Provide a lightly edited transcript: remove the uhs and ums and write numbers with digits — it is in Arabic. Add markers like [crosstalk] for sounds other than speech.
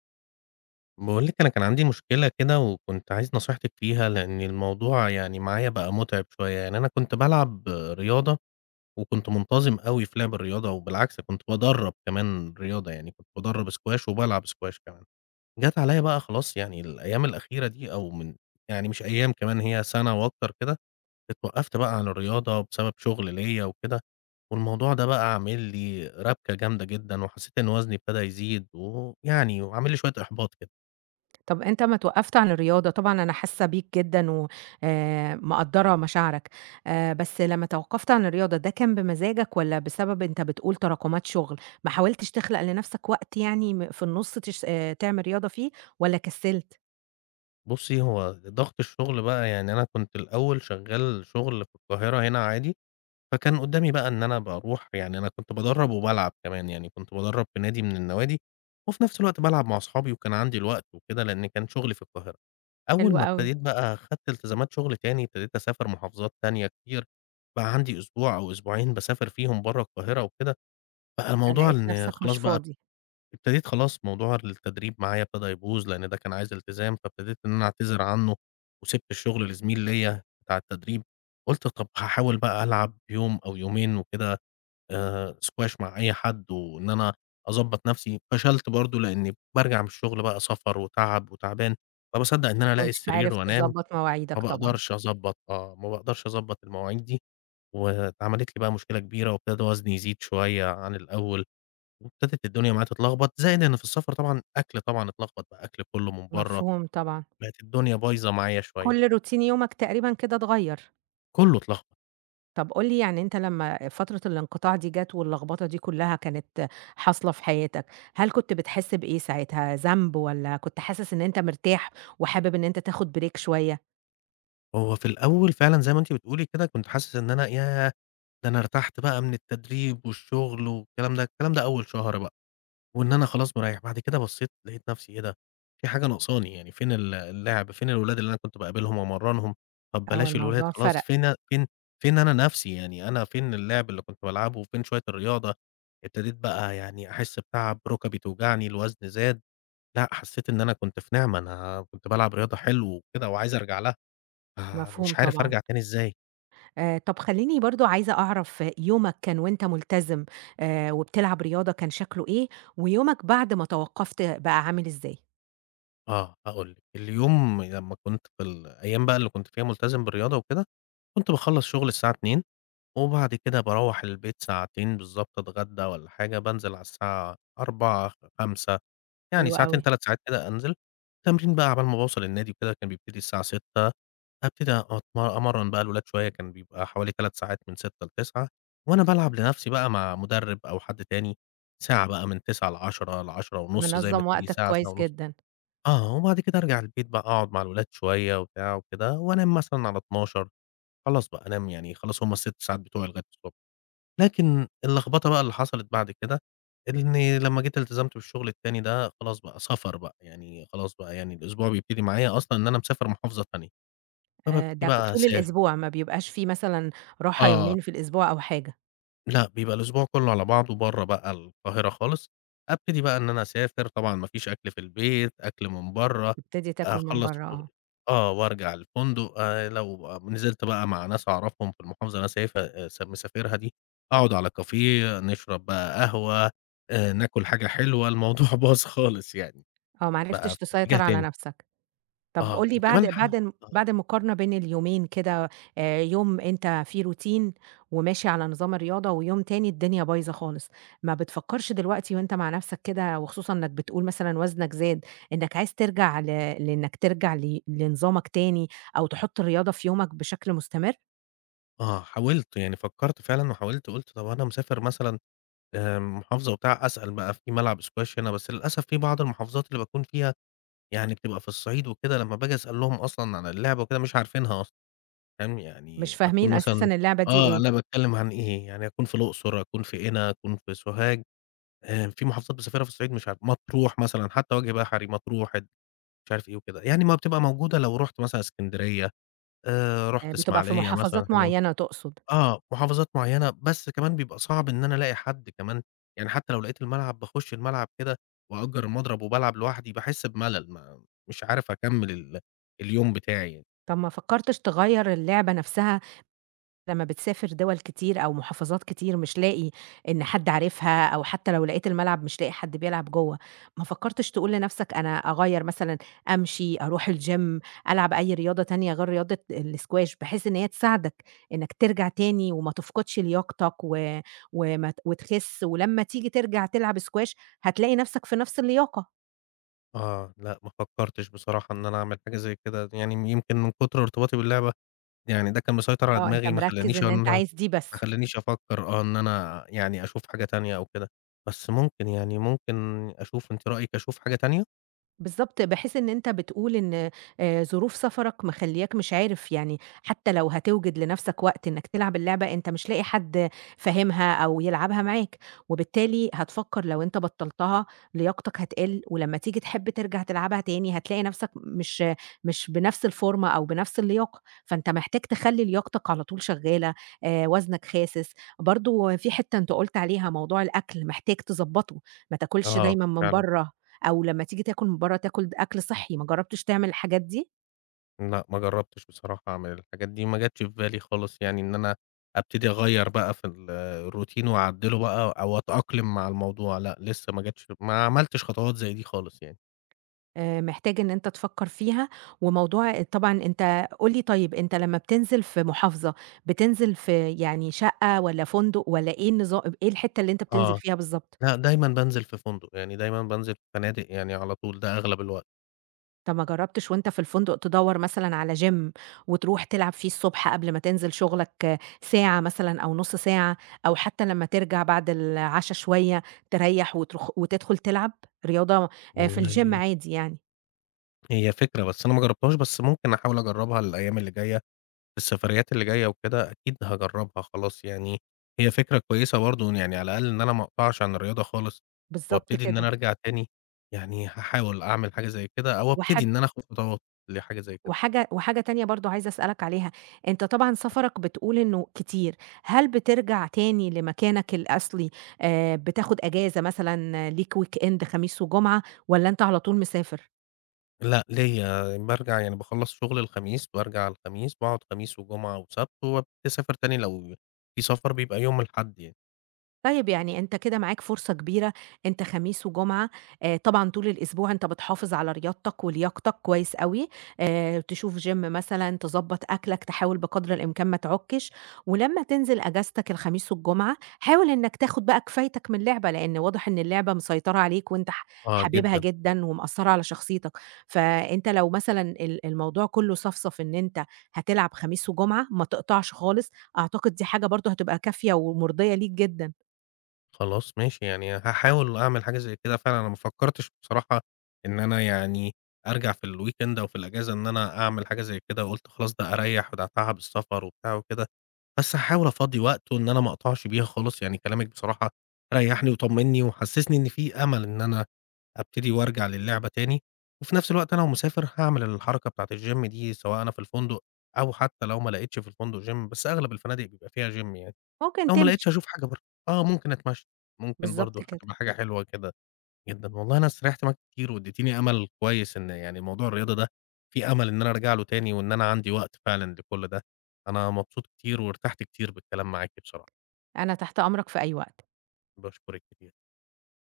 باقول لِك أنا كان عندي مشكلة كده وكنت عايز نصيحتِك فيها، لإن الموضوع يعني معايا بقى مُتعب شوية، يعني أنا كنت بالعب رياضة وكنت منتظم أوي في لعب الرياضة، وبالعكس كنت بادرّب كمان رياضة، يعني كنت بادرّب squash وبالعب squash كمان. جات عليّا بقى خلاص يعني الأيام الأخيرة دي أو من يعني مش أيام كمان هي سَنة وأكتر كده، اتوقّفت بقى عن الرياضة بسبب شغل ليّا وكده، والموضوع ده بقى عامل لي رَبْكة جامدة جدًا، وحسّيت إن وزني ابتدى يزيد، ويعني وعامل لي شوية إحباط كده. طب أنت أمّا اتوقّفت عن الرياضة، طبعًا أنا حاسة بيك جدًا و مقدّرة مشاعرك، بس لمّا توقّفت عن الرياضة ده كان بمزاجك والّا بسبب أنت بتقول تراكمات شُغل، ما حاولتش تخلق لنفسك وقت يعني في النُص تش تعمل رياضة فيه والّا كسّلت؟ بُصّي، هو ضغط الشغل بقى يعني أنا كنت الأول شغّال شغل في القاهرة هنا عادي، فكان قدّامي بقى إن أنا باروح يعني أنا كنت بادرّب وبالعب كمان، يعني كنت بادرّب في نادي من النوادي، وفي نفس الوقت بالعب مع أصحابي وكان عندي الوقت وكده، لإن كان شغلي في القاهرة. أول حلو ما أوي، ابتديت بقى خدت التزامات شغل تاني، ابتديت أسافر محافظات تانية كتير، بقى عندي أسبوع أو أسبوعين باسافر فيهم برّه القاهرة وكده، بقى الموضوع فلقيت إن نفسك خلاص مش بقى فاضي، ابتديت خلاص موضوع التدريب معايا ابتدى يبوظ، لإن ده كان عايز التزام، فابتديت إن أنا أعتذر عنه، وسِبت الشغل لزميل ليّا بتاع التدريب، قُلت طب هاحاول بقى ألعب يوم أو يومين وكده squash مع أي حد وإن أنا أضبّط نَفْسي، فشلت برضه لإنّي بارجع من الشغل بقى سَفَر وتعب وتعبان، فباصدّق إن ما أنا ألاقي كنتش السرير عارف وأنام، تضبّط ما مواعيدك طبعًا، باقدرش أضبّط آه، ما باقدرش أضبّط المواعيد دي، واتعملِت لي بقى مشكلة كبيرة وابتدى وزني يزيد شوية عن الأول. وابتدت الدنيا معاه تتلخبط، زائد إن في السفر طبعًا أكل طبعًا اتلخبط بقى أكل كُلّه من برّه، مفهوم طبعًا، بقت الدنيا بايظة معايا شوية، كل روتين يومك تقريبًا كده اتغيّر. كُلّه اتلخبط. طب قُل لي يعني أنت لمّا فترة الانقطاع دي جات واللخبطة دي كلّها كانت حاصلة في حياتك، هل كنت بتحس بإيه ساعتها، ذنب والّا كنت حاسس إن أنت مرتاح وحابب إن أنت تاخد break شوية؟ هو في الأول فعلًا زي ما أنتِ بتقولي كده كنت حاسس إن أنا ياه! ده أنا ارتحت بقى من التدريب والشغل والكلام ده، الكلام ده أول شهر وإن أنا خلاص مريّح، بعد كده بصّيت لقيت نفسي إيه ده! في حاجة ناقصاني، يعني فين اللعب، فين الولاد اللي أنا كنت باقابلهم وأمرّنهم، طب آه، بلاش الولاد الموضوع خلاص، فرق، فين أنا نفسي، يعني أنا فين اللعب اللي كنت بالعبه، وفين شوية الرياضة، ابتديت بقى يعني أحس بتعب، رُكبي توجعني، الوزن زاد، لأ حسّيت إن أنا كنت في نعمة، أنا كنت بالعب رياضة حلو وكده وعايز أرجع لها، مفهوم فمش عارف طبعًا. أرجع تاني إزاي؟ طب خلّيني برضه عايزة أعرف يومك كان وأنت ملتزم وبتلعب رياضة كان شكله إيه، ويومك بعد ما توقّفت بقى عامل إزاي؟ آه، هاقول لِك، اليوم لمّا كنت في الأيام بقى اللي كنت فيها ملتزم بالرياضة وكده، كنت باخلّص شغل الساعة 14:00 وبعد كده باروّح البيت ساعتين بالضبط أتغدى والّا حاجة، بانزل على الساعة 16:00، 17:00 يعني حلو ساعتين، أوي، 3 ساعات كده أنزل. تمرين بقى عقبال ما باوصل النادي وكده كان بيبتدي الساعة 18:00، أبتدي أمرّن بقى الولاد شوية، كان بيبقى حوالي 3 ساعات من 18:00 ل21:00 وأنا بالعب لنفسي بقى مع مُدرِّب أو حد تاني ساعة بقى من 09:00 ل22:00 ل22:30 زي ما منظّم تيجي، وقتك ساعة، ساعة كويس ونُص. جدًا. آه، وبعد كده أرجع البيت بقى أقعد مع الولاد شوية وبتاع وكده وأنام مثلًا على 00:00، خلاص بقى أنام يعني خلاص هم ال6 ساعات بتوعي لغاية الصبح. لكن اللخبطة بقى اللي حصلت بعد كده، إني لمّا جيت التزمت بالشغل التاني ده خلاص بقى سفر بقى، يعني خلاص بقى يعني الأسبوع بيبتدي معايا أصلًا إن أنا مسافر محافظة تانية، فبابتدي ده بقى طول أسافر الأسبوع ما بيبقاش في مثلًا راحة آه، يومين في الأسبوع أو حاجة؟ لأ، بيبقى الأسبوع كلّه على بعضه برّه بقى القاهرة خالص، أبتدي بقى إن أنا أسافر، طبعًا ما فيش أكل في البيت، أكل من برّه، تبتدي تاكل من أخلّص برّه شغل آه، آه، وأرجع الفندق لو آه، نزلت بقى مع ناس أعرفهم في المحافظة اللي أنا سايفها س مسافرها دي، أقعد على كافيه، نشرب بقى قهوة، ناكل حاجة حلوة، الموضوع [laughs] باظ خالص يعني، آه، ما بقى عرفتش في اتجاه تسيطر على تاني، نفسك. طب قُل آه، لي بعد وكمان ح آه، المقارنة بين اليومين كده يوم أنت فيه routine وماشي على نظام الرياضة، ويوم تاني الدنيا بايظة خالص، ما بتفكّرش دلوقتي وأنت مع نفسك كده، وخصوصًا إنك بتقول مثلًا وزنك زاد، إنك عايز ترجع ل لإنك ترجع ل لنظامك تاني، أو تحط الرياضة في يومك بشكل مستمر؟ آه، حاولت يعني فكّرت فعلًا وحاولت قُلت طَب أنا مسافر مثلًا محافظة وبتاع، أسأل بقى في ملعب squash هنا، بس للأسف في بعض المحافظات اللي باكون فيها يعني بتبقى في الصعيد وكده، لمّا باجي أسألهم أصلًا عن اللعبة وكده مش عارفينها أصلًا، فاهم؟ مش يعني أكون فاهمين مثلًا أساسًا اللعبة دي آه، إيه، أنا باتكلم عن إيه، يعني أكون في الأقصر، أكون في قنا، أكون في سوهاج، في محافظات باسافرها في الصعيد مش عارف مطروح مثلًا، حتى وجه بحري، مطروح، مش عارف إيه وكده، يعني ما بتبقى موجودة لو رُحت مثلًا إسكندرية، رُحت بتبقى في إسماعيلية مثلًا، محافظات حاجة معيّنة تقصد. آه، محافظات معيّنة، بس كمان بيبقى صعب إن أنا ألاقي حد كمان، يعني حتى لو لقيت الملعب باخُش الملعب كده وأأجر المضرب وبالعب لوحدي، باحس بملل، ما مش عارف أكمّل اليوم بتاعي يعني. طب ما فكّرتش تغيّر اللعبة نفسها؟ لمّا بتسافر دول كتير أو محافظات كتير مش لاقي إن حد عارفها، أو حتى لو لقيت الملعب مش لاقي حد بيلعب جوّه، ما فكّرتش تقول لنفْسك أنا أغيّر مثلًا أمشي، أروح الgym، ألعب أي رياضة تانية غير رياضة الsquash بحيث إن هي تساعدك إنك ترجع تاني وما تفقدش لياقتك و وما ت وتخس، ولمّا تيجي ترجع تلعب squash هتلاقي نفْسك في نفْس اللياقة، آه، لأ ما فكّرتش بصراحة إن أنا أعمل حاجة زي كده، يعني يمكن من كتر ارتباطي باللعبة، يعني ده كان مسيطر على آه أنت دماغي مركّز إن أنت عايز دي بس. ما خلّانيش أفكّر إن أنا يعني أشوف حاجة تانية أو كده، بس يعني ممكن أشوف أنتِ رأيِك أشوف حاجة تانية؟ بالضبط، باحيث إن أنت بتقول إن ظروف سفرك مخلّياك مش عارف يعني حتى لو هتوجد لنفسك وقت إنك تلعب اللعبة، أنت مش لاقي حد فاهمها أو يلعبها معاك، وبالتالي هتفكّر لو أنت بطّلتها لياقتك هتقِل، ولمّا تيجي تحب ترجع تلعبها تاني هتلاقي نفسك مش بنفس الفورمة أو بنفس اللياقة، فأنت محتاج تخلّي لياقتك على طول شغّالة، وزنك خاسس، برضه في حتّة أنت قُلت عليها موضوع الأكل محتاج تضبّطه، ما تاكلش آه، دايمًا من فعلًا. برّه. أو لمّا تيجي تاكل من برّه تاكل أكل صحّي، ما جرّبتش تعمل الحاجات دي؟ لأ، ما جرّبتش بصراحة أعمل الحاجات دي، ما جاتش في بالي خالص يعني إن أنا أبتدي أغيّر بقى في الروتين وأعدّله بقى أو أتأقلم مع الموضوع، لأ، لسه ما جاتش ما عملتش خطوات زي دي خالص يعني. محتاج إن أنت تفكّر فيها، وموضوع طبعًا أنت قُل لي طيب أنت لمّا بتنزل في محافظة، بتنزل في يعني شقة والّا فندق والّا إيه الحتّة اللي أنت بتنزل آه. فيها بالضبط؟ لأ، دايمًا بانزل في فندق، يعني دايمًا بانزل في فنادق يعني على طول، ده أغلب الوقت. طَب ما جرّبتش وأنت في الفندق تدوّر مثلًا على gym وتروح تلعب فيه الصبح قبل ما تنزل شغلك آه، ساعة مثلًا أو نُص ساعة، أو حتّى لمّا ترجع بعد العشا شوية تريّح وتروح وتدخل تلعب رياضة في الgym والله عادي يعني؟ هي فكرة، بس أنا ما جرّبتهاش، بس ممكن أحاول أجرّبها الأيام اللي جاية السفريات اللي جاية وكده أكيد هاجرّبها خلاص يعني، هي فكرة كويسة برضه يعني على الأقل إن أنا ما أقطعش عن الرياضة خالص، بالضبط وأبتدي إن أنا كده. أرجع تاني، يعني هاحاول أعمل حاجة زي كده أو أبتدي وحاج إن أنا آخُد خطوات لحاجة زي كده. وحاجة تانية برضه عايزة أسألك عليها، أنت طبعًا سفرك بتقول إنه كتير، هل بترجع تاني لمكانك الأصلي بتاخد أجازة مثلًا ليك weekend خميس وجمعة والّا أنت على طول مسافر؟ لأ ليّا بارجع يعني باخلّص شغل الخميس، بارجع الخميس، باقعد خميس وجمعة وسبت وباسافر تاني لو في سفر بيبقى يوم الأحد يعني. طيب يعني أنت كده معاك فرصة كبيرة، أنت خميس وجمعة طبعًا طول الأسبوع أنت بتحافظ على رياضتك ولياقتك كويس أوي، تشوف gym مثلًا، تضبّط أكلك، تحاول بقدر الإمكان ما تعُكِّش، ولمّا تنزل أجازتك الخميس والجمعة، حاول إنك تاخد بقى كفايتك من اللعبة، لإن واضح إن اللعبة مسيطرة عليك وأنت آه حاببها جدًا. جدًا ومأثّرة على شخصيتك، فأنت لو مثلًا الموضوع كلّه صفصف إن أنت هتلعب خميس وجمعة، ما تقطعش خالص، أعتقد دي حاجة برضه هتبقى كافية ومرضية ليك جدًا. خلاص ماشي، يعني هاحاول أعمل حاجة زي كده فعلًا، أنا ما فكّرتش بصراحة إن أنا يعني أرجع في الweekend أو في الأجازة إن أنا أعمل حاجة زي كده، وقُلت خلاص ده أريّح وده أتعب السفر وبتاع وكده، بس هاحاول أفضّي وقت وإن أنا ما أقطعش بيها خالص، يعني كلامِك بصراحة ريّحني وطمّني وحسّسني إن في أمل إن أنا أبتدي وأرجع للعبة تاني، وفي نفس الوقت أنا لو مسافر هاعمل الحركة بتاعة الgym دي سواء أنا في الفندق أو حتى لو ما لقيتش في الفندق gym، بس أغلب الفنادق بيبقى فيها gym يعني. ممكن لو ما لقيتش تمشي، هاشوف حاجة برّه، آه ممكن أتمشى، ممكن بالضبط برضه كده، هتبقى حاجة حلوة كده جدًا، والله أنا استريّحت معاك كتير وادّيتيني أمل كويس إن يعني موضوع الرياضة ده في أمل إن أنا أرجع له تاني وإن أنا عندي وقت فعلًا لكل ده، أنا مبسوط كتير وارتحت كتير بالكلام معاكِ بصراحة، أنا تحت أمرك في أي وقت. باشكرِك كتير.